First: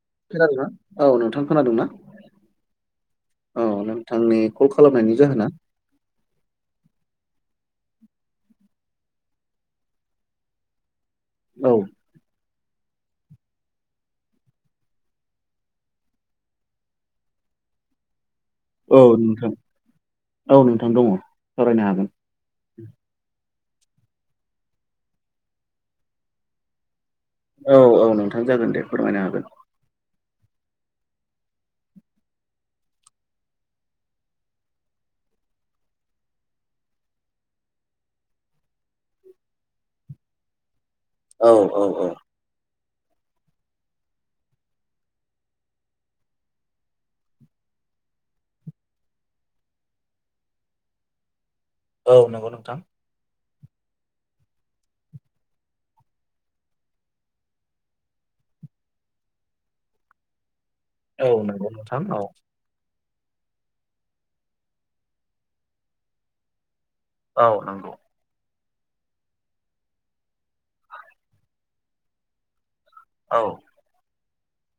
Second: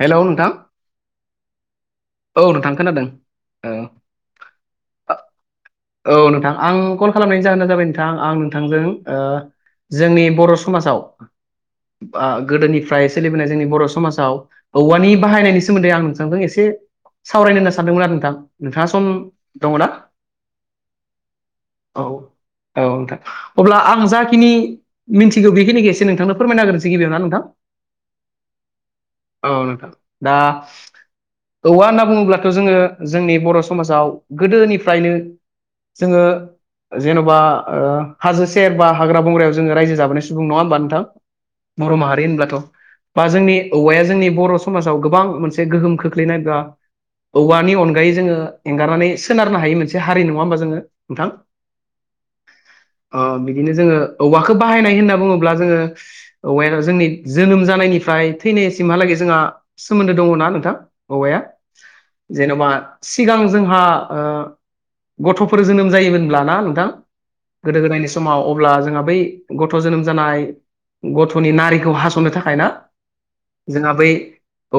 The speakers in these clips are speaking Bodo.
हेलौ नोंथां खोनादों ना औ नोंथां खोनादोंना? औ नोंथां खोनादों औ नोंथांनि कल खालामनायनि जाहोना औ नोंथां आं कल खालामनायनि जाहोना जाबाय नोंथां आं नोंथांजों। ओ जोंनि बर' समाजाव औ गोदोनि फ्राय सोलिबोनाय जोंनि बर' समाजाव औवानि बाहायनायनि सोमोन्दै आं नोंथांजों एसे सावरायनो होनना सानदोंमोन आरो नोंथां नोंथाङा औ सम नोंथां दङ ना? औ नोंथां दङ सावरायनो हागोन। औ नोंथां अब्ला आं जाखिनि मिथिगौ बेखिनिखौ एसे नोंथांनो फोरमायना हागोनसै गिबियाव ना औ औ नोंथां जागोन दे फोरमायनो हागोन। औ नोंथां दा औवा होनना बुङोब्लाथ' जोङो जोंनि बर' समाजाव गोदोनिफ्रायनो जोङो जेन'बा हाजो सेर बा हाग्रा बंग्रायाव जोङो रायजो जाबोनाय सुबुं नङा होमबा नोंथां? औ औ बर' औ माहारि होनब्लाथ बा जोंनि औवाया जोंनि बर' समाजाव गोबां मोनसे गोहोम खोख्लैनायग्रा औवानि अनगायै जोङो एंगारनानै सोनारनो हायो मोनसे हारि नङा होमबा जोङो नोंथां। औ नंगौ नोंथां ओ बिदिनो जोङो औवाखौ बाहायनाय होनना बुङोब्ला जोङो औवाया जोंनि जोनोम जानायनिफ्राय थैनायसिमहालागै जोंहा सोमोन्दो दङना नोंथां औ औवाया नंगौ नोंथां औ जेन'बा सिगां जोंहा गथ'फोर जोनोम जायोमोनबाना नोंथां। औ गोदो नंगौ गोदायनि समाव अब्ला जोंहा बै गथ' जोनोम जानाय गथ'नि नारिखौ हास'नो थाखाय ना औ जोंहा बै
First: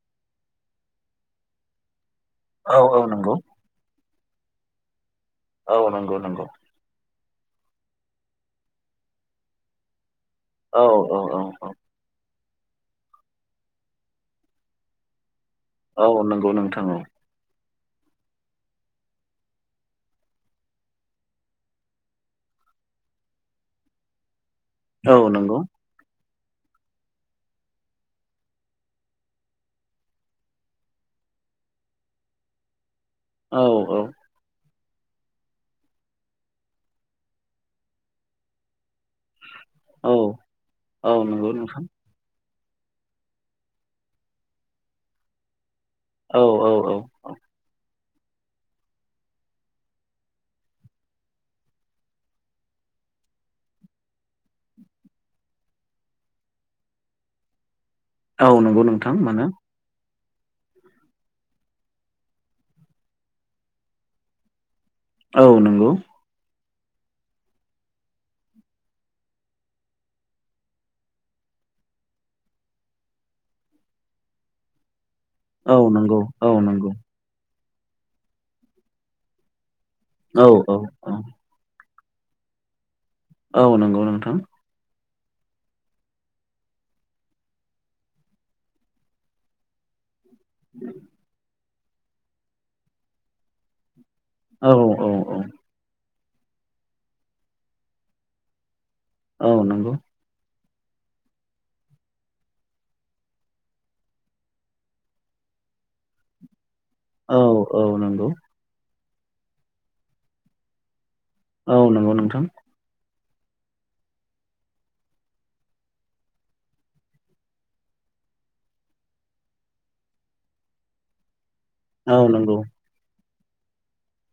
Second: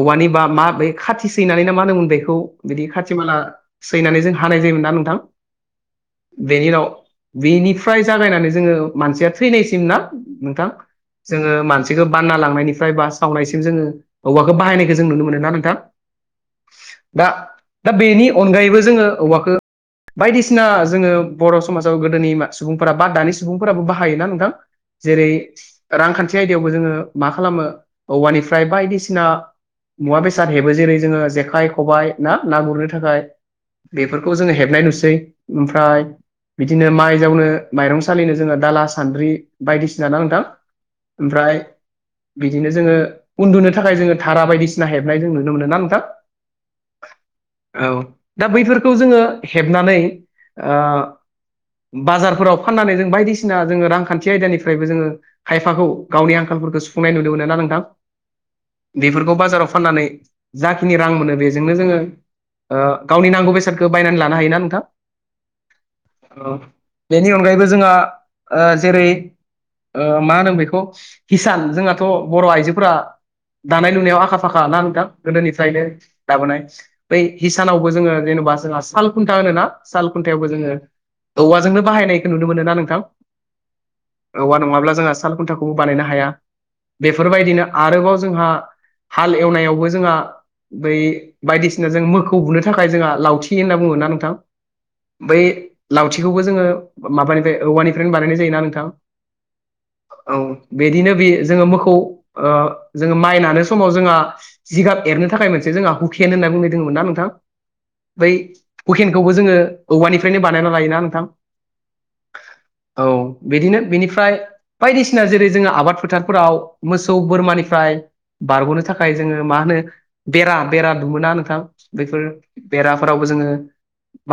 औवानि बा मा बै खाथि सैनानै ना मा होन मोनदों। खौ औ बिदि औ खाथि नंगौ माला सैनानै जों हानाय जायोमोन ना नोंथां। औ नंगौ नंगौ बेनि उनाव बेनिफ्राय जागायनानै जोङो मानसिया थैनायसिम ना नोंथां औ औ औ जोङो मानसिखौ बानना लाङो नायनिफ्राय बा सावनायसिम जो औवाखौ बाहायनायखौ जों नुनो मोनो ना। नोंथां औ नंगौ नोंथां औ दा दा बेनि अनगायैबो जोङो औवाखौ बायदिसिना जोङो बर' समाजाव गोदोनि सुबुंफोरा बा दानि सुबुंफोराबो बाहायोना नोंथां। औ जेरै नंगौ रांखान्थि आयदायावबो जोङो मा खालामो औवानिफ्राय बायदिसिना मुवा बेसाद हेबो जेरै जोङो जेखाइ खबाइ ना ना गुरनो थाखाय औ औ बेफोर हेबनाय नुसै ओमफ्राय बिदिनो माइ जावनो माइरं सालिनो जोङो दाला सानद्रि बायदिसिना औ ना नोंथां औ नंगौ ओमफ्राय नोंथां बिदिनो जोङो उन्दुनो थाखाय जोङो तारा बायदिसिना हेबनाय जों नुनो मोनो ना नोंथां? औ औ औ औ औ दा बैफोरखौ जोङो हेबनानै बाजारफोराव फाननानै जों बायदिसिना जोङो रांखान्थि आयदानिफ्रायबो जोङो खायफाखौ गावनि आंखाल सुफुंनाय नुनो मोनो ना नोंथां औ नंगौ नोंथां बेफोरखौ मानो बाजाराव फाननानै जाखिनि रां मोनो बेजोंनो जोङो ओ गावनि नांगौ बेसादखौ बायनानै लानो हायोना नोंथां औ नंगौ। बेनि अनगायैबो जोंहा जेरै। मा होनदों बेखौ हिसान जोंहाथ' बर' आइजोफोरा। दानाय लुनायाव आखा फाखा ना नोंथां औ गोदोनिफ्रायनो नंगौ औ दाबोनाय नंगौ बै हिसानावबो जोङो जेनेबा जोंहा साल खुन्था होनो ना साल औ खुन्थायावबो जोङो औ औ औवाजोंनो बाहायनाय। नुनो मोनो ना नोंथां। औ नंगौ नोंथां। औवा नङाब्ला जोंहा साल खुन्थाखौबो बानायनो हाया। बेफोरबायदिनो आरोबाव जोंहा हाल एवनायावबो जोंहा। बै बायदिसिना जों मोखौ बुनो थाखाय जोंहा लावथि होनना बुङो होनना बुङो ना नों थां औ औ औ बै लावथिखौबो जोङो माबानिफ्राय औवानिफ्रायनो बानायनाय जायोना नोंथां। औ नंगौ। औ बिदिनो बे जोङो मोखौ जोङो माइ नानो समाव जोंहा जिगाब एरनो थाखाय मोनसे। जोहा हुखेेन होनना बुंङो। औ औ नों। बै हुकेनखौबो जोङो औवानिफ्रायनो बानायना लायोना नोंथां। औ नंगौ नोंथां। औ बिदिनो बेनिफ्राय बायदिसिना जेरै जोङो आबाद फोथारफोराव मोसौ बोरमानिफ्राय बारग'नो थाखाय जोङो मा होनो बेरा बेरा दुमोना नोंथां औ बैफोर नंगौ बेराफोरावबो जोङो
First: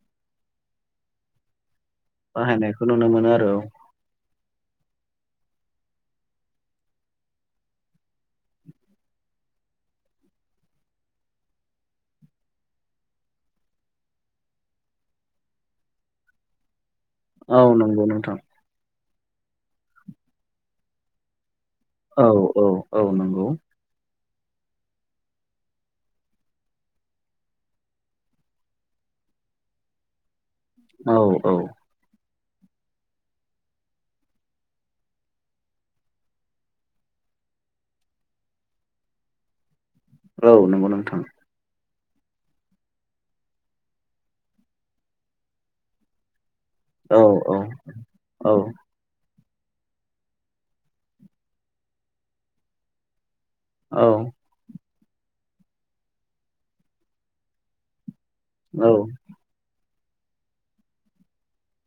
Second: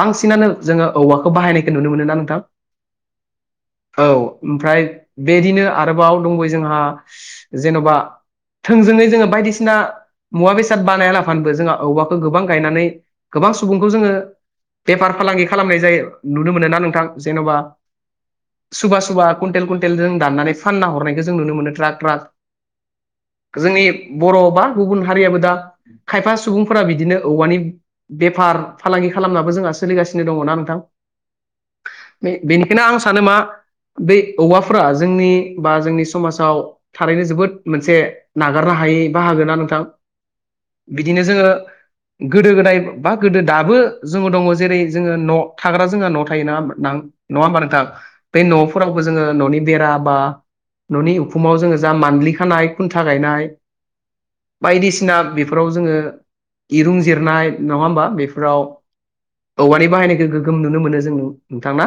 बांसिनानो जोङो औवाखौ बाहायनाय नुनो मोनो ना नोंथां बाहायनायखौ नुनो मोनो आरो औ। ओमफ्राय बेदिनो आरोबाव दंबयो जोंहा जेन'बा थोंजोङै जोङो बायदिसिना मुवा बेसाद बानायला फानोबो जोंहा औवाखौ गोबां गायनानै गोबां सुबुंखौ जोङो बेफार फालांगि खालामनाय जायो नुनो मोनो ना नोंथां। जेन'बा औ नंगौ नोंथां सुबा सुबा कुन्टेल कुइन्टेल जों दाननानै फानना हरनायखौ जों नुनो मोनो। ट्राक औ औ औ नंगौ ट्राक जोंनि बर' बा गुबुन हारियाबो दा खायफा सुबुंफोरा बिदिनो औवानि बेफार फालांगि खालामनाबो जोंहा सोलिगासिनो दङ' ना नोंथां औ औ बेनिखायनो आं सानो मा बै औवाफोरा जोंनि बा जोंनि समाजाव थारैनो जोबोद मोनसे नागारनो हा यि बाहागो ना नोंथां। औ नंगौ नोंथां। बिदिनो जोङो गोदो गोदाय बा गोदो दाबो जोङो दङ' जेरै जोङो न' थाग्रा जोंहा न'वाव थायो नङा होमबा? नां औ नङा औ होमबा नोंथां बे औ न'फोरावबो जोङो न'नि बेरा बा न'नि उफुमाव जोङो जा मानलि खानाय खुन्था गायनाय औ। ना बेफोराव जोङो इरुं जिरनाय नङा होमबा बे फ्राव औ औवानि बाहायनायखौ गोगोम नुनो मोनो जों नोंथां ना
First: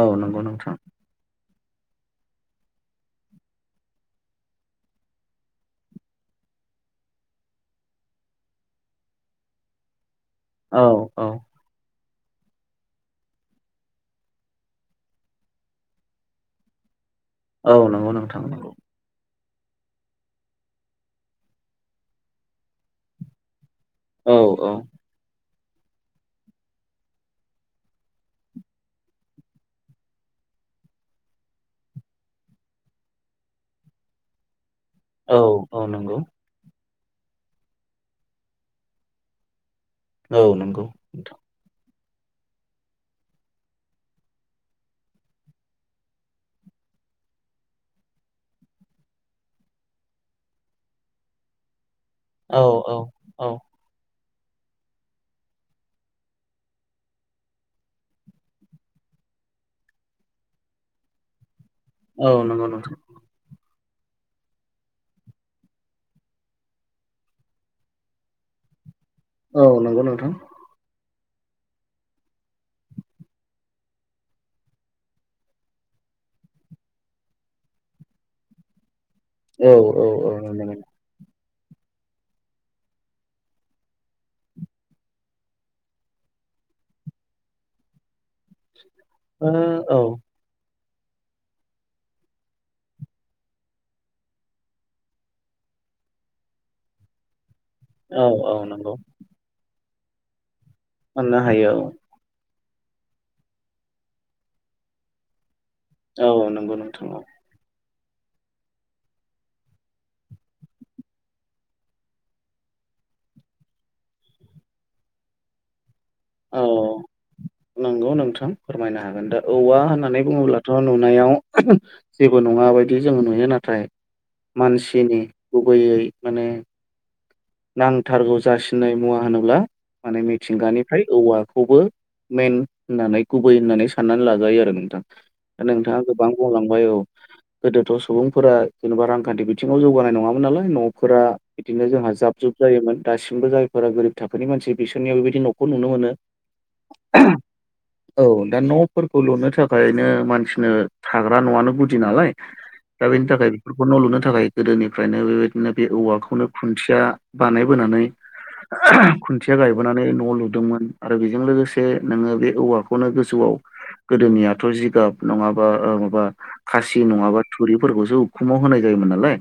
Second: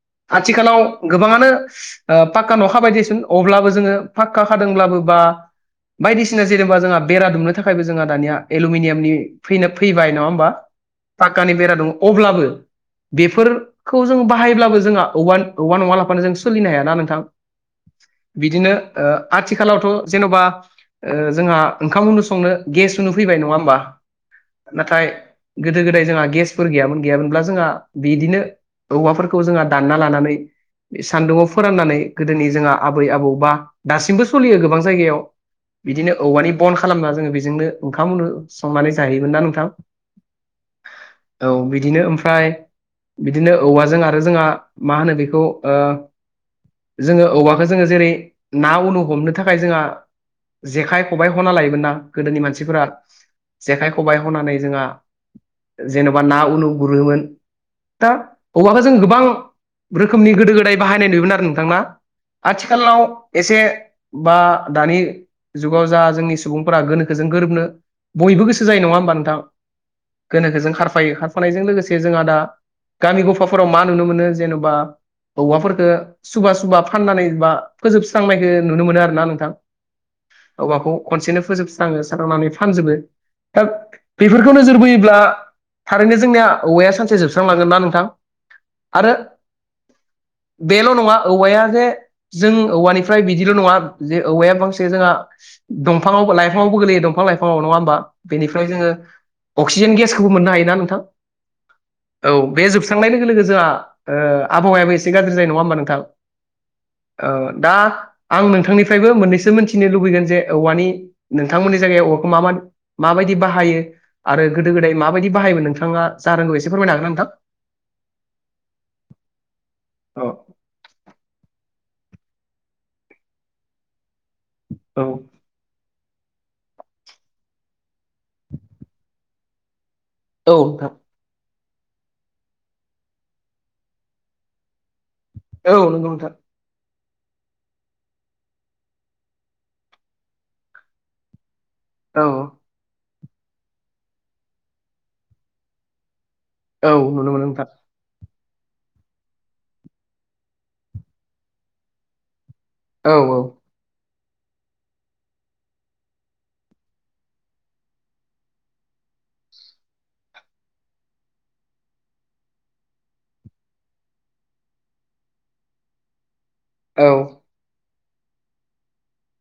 औ नंगौ नोंथां आथिखालाव गोबाङानो ओ पाक्का न' खाबाय दिसुन अब्लाबो जोङो पाक्का खादोंब्लाबो बा बायदिसिना जेनेबा जोंहा बेरा दुमनो थाखायबो जोंहा दानिया एलुमिनियामनि फैनो फैबाय नङा होमबा औ औ पाक्कानि बेरा दङ' अब्लाबो बेफोरखौ जों बाहायब्लाबो जोंहा औवान औवा नङा लाफानो जों सोलिनो हायाना नोंथां? औ नंगौ नोंथां नांगौ। बिदिनो ओ आथिखालावथ' जेन'बा ओ जोंहा ओंखाम संनो गेस जोङो फैबाय नङा होमबा? औ औ नाथाय गोदो गोदाय जोंहा गेसफोर गैयामोन गैयामोनब्ला जोंहा बेदिनो। औवाफोरखौ जोंहा दानना लानानै। सान्दुङाव फोराननानै गोदोनि जोंहा आबै आबौ बा दासिमबो सलियो गोबां जायगायाव औ औ बिदिनो नंगौ औवानि बन खालामना जोङो बेजोंनो ओंखामनो संनानै जाहैयोमोन ना नोंथां औ नंगौ नोंथां औ बिदिनो ओमफ्राय बिदिनो औवाजों आरो जोंहा मा होनो बेखौ ओ जोङो औवाखो जोङो जेरै ना उनु हमनो थाखाय जोंहा जेखाइ खबाइ हना लायोमोन ना गोदोनि औ मानसिफोरा औ औ जेखाइ खबाइ हनानै जोंहा जेन'बा ना उनु गुरोमोन। दा औवाखौ जों गोबां रोखोमनि गोदो गोदाय बाहायनाय नुयोमोन आरो नोंथां ना औ नंगौ नोंथां आथिखालाव एसे बा दानि जुगाव जा जोंनि सुबुंफोरा गोनोखोजों गोरोबनो बयबो गोसो जायो नङा होमबा नोंथां औ नंगौ नोंथां गोनोखो जों खारफायो खारफानायजों लोगोसे जोंहा दा गामि गफाफोराव मा नुनो मोनो जेन'बा औवाफोरफोरखो सुबा सुबा फाननानै बा फोजोबस्रांनायखो नुनो मोनो आरो ना नोंथां। औ औ नंगौ नंगौ औवाखौ खनसेनो फोजोबस्राङो स्रांनानै फानजोबो बेफोरखौ नोजोर बोयोब्ला थारैनो जोंनिया औवाया सानसे जोबस्रांलांगोन ना नोंथां। आरो ओ औ बेल' नङा औवाया जे जों औवानिफ्राय बिदिल' नङा जे औवाया बांसे जोङा दंफाङावबो लाइफाङावबो गोलैयो दंफां लाइफाङाव नङा होमबा औ औ बेनिफ्राय जोङो नंगौ अक्सिजेन गेसखौबो मोननो हायो। मोननो हायो औ बे जोबस्रांनाय लोगो जोहा आबहावायाबो एसे गाज्रि जायो नङा होनबा नों थां। औ नंगौ नोंथां औ दा आं नोंथांनिफ्रायबो मोननैसो मोनथिनो लुबैगोन जे औवानि नोंथांमोननि जायगायाव औवाखौ माबादि मा माबायदि बाहायो आरो गोदो गोदाय माबायदि बाहायमोन नोंथाङा जा रोंगौ औ एसे फोरमायनो हागोन ना नोंथां। नंगौ नोंथां फोरमायनो हागोन दा औवा होननानै औ बुङोब्लाथ' नुनायाव जेबो नङा बायदि जोङो नुयो नाथाय औ मानसिनि गुबैयै माने नांथारगौ जासिननाय मुवा होनोब्ला माने औ नोंथां मिथिंगानिफ्राय औवा खौबो मेन होननानै गुबै होननानै साननानै लाजायो आरो नोंथां औ नोंथाङा नंगौ गोबां नोंथां मावलांबाय औ गोदोथ' सुबुंफोरा जेनेबा रांखान्थि बिथिङाव जौगानाय नङामोन नालाय न'फोरा बिदिनो जोंहा औ जा दासिमबो जायफोरा गोरिब थाखोनि मानसि बिसोरनियाव बेबायदि न'खौ नुनो मोनो औ नुनो मोनो नोंथां औ दा न'फोरखौ लुनो थाखायनो मानसिनो थाग्रा न'आनो गुदि नालाय दा औ बेनि औ थाखाय बेफोरखौ न' लुनो थाखाय गोदोनिफ्रायनो बेबायदिनो बे औवाखौनो खुन्थिया बानायबोनानै खुन्थिया गायबोनानै न' लुदोंमोन आरो बेजों लोगोसे नोङो बे औवाखौनो गोजौआव गोदोनियाथ' जिगाब नङाबा माबा खासि औ नङाबा थुरिफोरखौसो उखुमाव होनाय जायोमोन नालाय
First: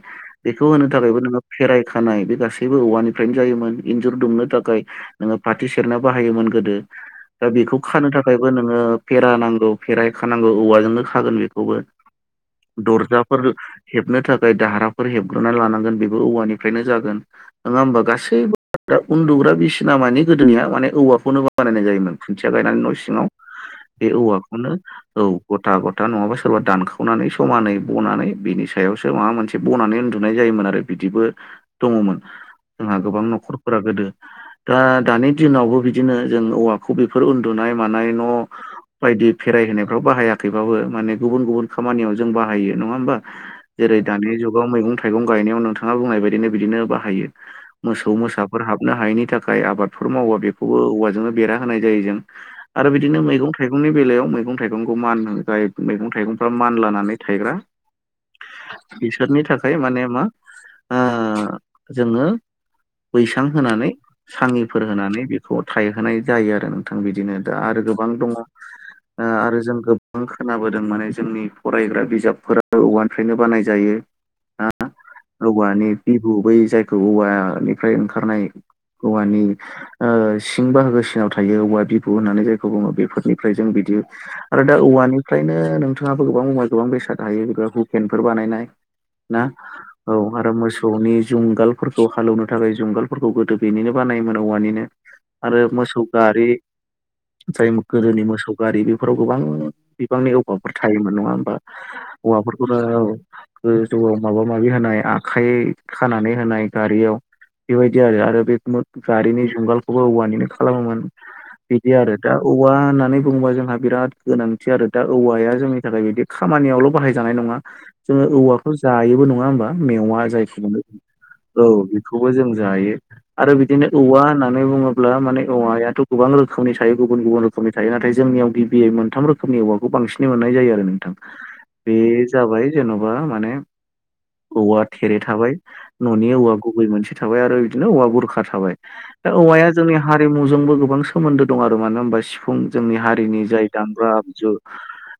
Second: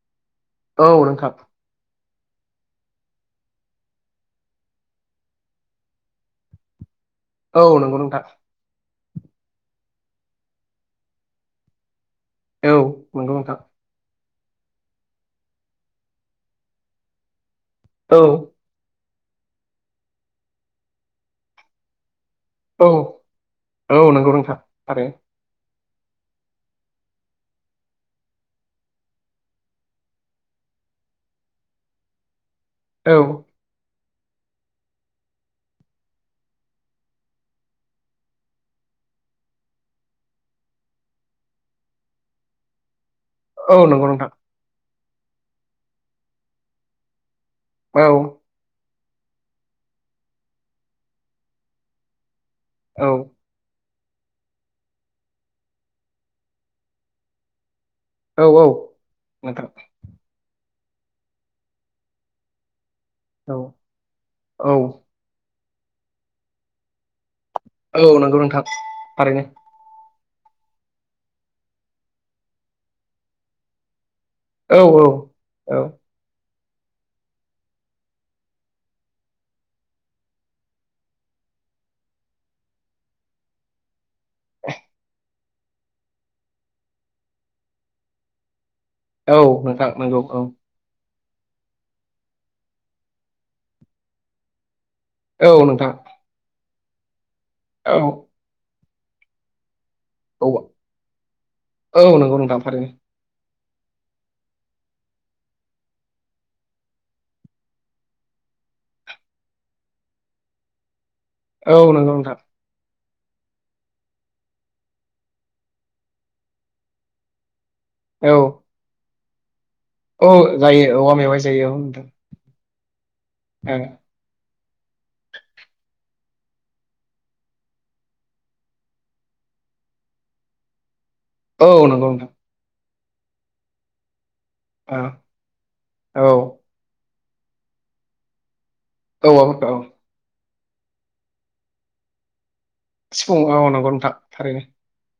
बेखौ होनो औ थाखायबो नोंथां नोङो फेराइ खानाय बे गासैबो औवानिफ्रायनो जायोमोन इन्जुर दुमनो थाखाय नोङो फाथि सेरना बाहायोमोन गोदो दा औ बेखौ नंगौ खानो नोंथां थाखायबो नोङो फेरानांगौ फेराय खानांगौ औवाजोंनो खागोन बेखौबो औ नंगौ दरफोर नोंथां हेबनो थाखाय जाय दाहाराफोर हेबग्रोना लानांगोन बेबो औवानिफ्रायनो जागोन नङा होमबा औ गासैबो उन्दुग्रा बिसिना मानि गोदोनिया माने औवाखौनो बानायनाय जायोमोन खुन्थिया गायनानै औ न' सिङाव औ बे नंगौ नोंथां औवाखौनो औ थारैनो ग गथा गथा नङाबा सोरबा दानखावनानै समानै बनानै बिनि सायावसो माबा मोनसे बनानै उन्दुनाय जायोमोन आरो बिदिबो दङमोन जोंहा गोबां न'खरफोरा गोदो दा दानि दिनावबो बिदिनो जों औवाखौ बेफोर उन्दुनाय मानाय न' बायदि फेराय होनोनायफ्राव बाहायाखैबाबो माने गुबुन गुबुन खामानियाव जों बाहायो नङा होमबा औ जेरै नंगौ नोंथां दानि जुगाव मैगं थाइगं गायनायाव नोंथाङा बुंनाय बायदिनो बिदिनो बाहायो औ मोसौ मोसाफोर हाब नो हायैनि थाखाय आबादफोर मावा बेखौबो औवाजोंनो बेरा होनाय जायो जों आरो औ बिदिनो मैगं थाइगंनि बेलायाव मैगं थाइगंखौ मान जाय मैगं थाइगंफ्रा मान लानानै थायग्रा औ औ बिसोरनि नोंथां थाखाय माने मा जोङो बैसां औ होनानै औ सांगिफोर होनानै बे थायहोनाय जायो आरो नोंथां बिदिनो दा आरो गोबां औ दङ नंगौ नोंथां थारैनो आरो जों गो खोनाबोदों माने जोंनि फरायग्रा बिजाबफोरा औवानिफ्रायनो बानायजायो हा औ औ औ औवानि बिबु बै जायखौ औवानिफ्राय ओंखारनाय औवानि सिं बाहागोसिनाव थायो औवा बिबु होननानै जायखौ बुङो बेफोरनिफ्राय जों बि बि आरो दा औवानिफ्रायनो नोंथाङाबो गोबां औवाया गोबां बेसाद थाहायो जबा हुकेनफोर बानायनाय औ ना नोंथां औ नंगौ आरो मोसौनि जुंगालफोरखौ हालएवनो थाखाय जुंगालफोरखौ गोदो बेनिनो बानायोमोन औवानिनो औ आरो नोंथां मोसौ गारि जाय औ गोदोनि मोसौ गारि बेफोराव गोबां बिबांनि औ औवाफोर थायोमोन नङा होमबा औ नंगौ नोंथां औवाफोरखौ' थारैनो औ गोजौआव माबा माबि होनाय आखाइ खानानै होनाय गारियाव बेबायदि आरो आरो बे गारिनि जुंगालखौबो औवानिनो खालामोमोन। औ बिदि नंगौ आरो दा नोंथां औवा होननानै बुंडोबा जोंहा बिराद गोनांथि आरो दा औवाया जोंनि थाखाय बिदि खामानियावल' बाहायजानाय नङा जोङो औ औवाफोर जायोबो नङा होमबा मेवा औ जायखौ मोनो जायो औवा मेवाइ औ जायो नोंथां बेखौबो जों जायो आरो बिदिनो औवा होननानै बुङोब्ला माने औवायाथ' गोबां रोखोमनि थायो गुबुन गुबुन रोखोमनि थायो नाथाय जोंनियाव गिबियै मोनथाम रोखोम रोखोमनि औवाखौ बांसिन मोननाय जायो आरो नोंथां। औ बे नंगौ नोंथां जाबाय जेन'बा माने औवा थेरे थाबाय न' औ गुबै मोनसे थाबाय आरो बिनो औवा बुरखा थाबाय दा औवाफोरखौ औवाया औ जोंनि हारिमु जोंबो गोबां सोमोन्दो दं आरो मानो होनबा सिफुं जोंनि सिफुं हारिनि औ जाय नंगौ दामग्रा नोंथां आगजु थारैनो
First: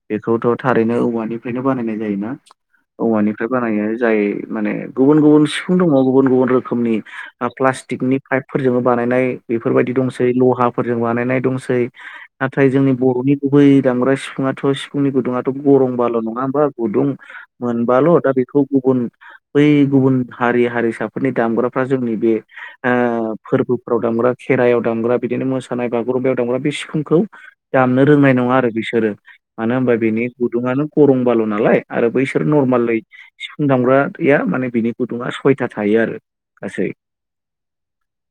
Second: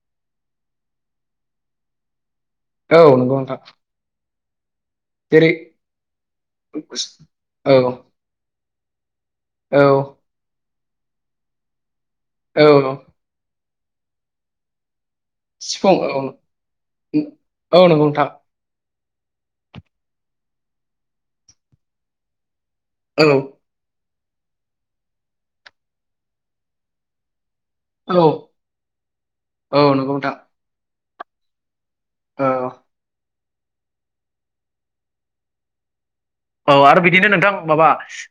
बेखौथ' थारैनो औवानिफ्रायनो बानायनाय जायोना औ नंगौ औवानिफ्राय नोंथां बानायो जाय माने गुबुन गुबुन जेरै सिफुं दङ गुबुन गुबुन रोखोमनि औ प्लास्टिकनि पाइपफोरजों बानायनाय औ बेफोरबायदि दंसै लहाफोरजों बानायनाय दंसै नाथाय जोंनि औ बर'नि गुबै दामग्रा सिफुंआथ' फुंनि गुदुंआथ' सिफुं औ गरमबाल' नङा होमबा गुदुं औ नंगौ मोनबाल' नोंथां दा बेखौ गुबुन बै गुबुन हारि हारिसाफोरनि दामग्राफ्रा जोंनि बे औ फोरबोफोराव दामग्रा खेराइयाव दामग्रा बिदिनो मोसानाय बागुरुम्बायाव दामग्रा बे सिफुंखौ दामनो औ रोंनाय नङा आरो बिसोरो मानो औ होनबा नंगौ बिनि नोंथां गुदुङानो गरं बाल' नालाय आरो बैसोर औ नरमालै सिफुं दामग्राया माने बिनि गुदुङा सयथा थायो आरो औ गासै आरो बिदिनो नोंथां माबा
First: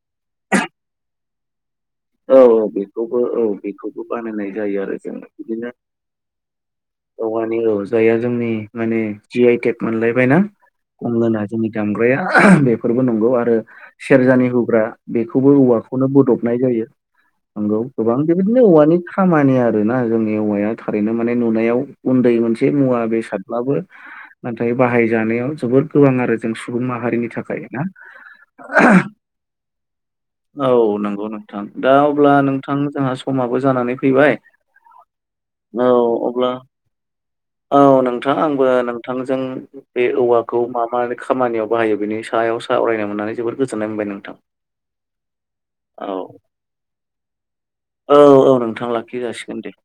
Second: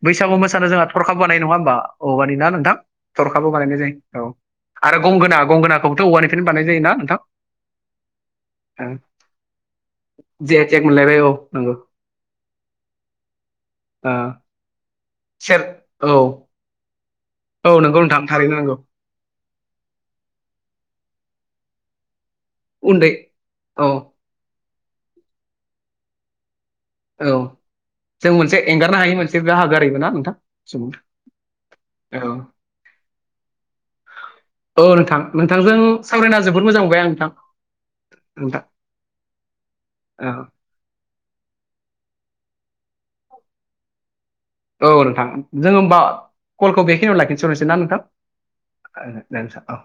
बैसागु मोसानो जोंहा थरखाबो बानायो नङा होमबा? औवानि औ ना औ नोंथां बेखौबो औ थरखाबो बानायनाय बेखौबो जायो औ बानायनाय जायो आरो जोङो गंगोना बिदिनो गंगोनाखौबोथ' औवानिफ्रायनो बानायनाय जायोना। नोंथां औवानि औ जायहा जोंनि माने जि आइ टेक मोनलायबायना जि आइ टेक मोनलायबाय औ गंगोना जोंनि नंगौ दामग्रा ग्राया बेफोरबो नंगौ आरो ओ सेरजानि हुग्रा बेखौबो सेर औवाखौनो औ बोदबनाय जायो। औ नंगौ गोबां नोंथां थारैनो बेबायदिनो नंगौ औवानि खामानि आरोना जोंनि औवाया ओरैनो माने नुनायाव उन्दै मोनसे मुवा उन्दै बेसादब्लाबो औ बाहाय जानायाव जोबोर गोबां आरो जों सुबुं माहारिनि औ थाखाय ना जों मोनसे एंगारनो हायि मोनसे बाहागो आरोबो ना नोंथां सुबुं औ नंगौ नोंथां दा दा औ अब्ला नोंथां जोंहा समाबो जानानै फैबाय। औ नोंथां नोंथांजों औ सावरायना अब्ला जोबोद मोजां मोनबाय आं। औ नोंथां आंबो नोंथांजों बे औवाखौ मा मा खामानियाव बाहाय यो बेनि सायाव सा यनो मोननानै जोबोद गोजोन्नाय मोनबाय नोंथां। औ नोंथां जोंङो होमबा औ कलखौ बेखिनियाव लाखिथ'नोसै ना औ औ लाखि नोंथां जासिगोन दे। [unintelligible] औ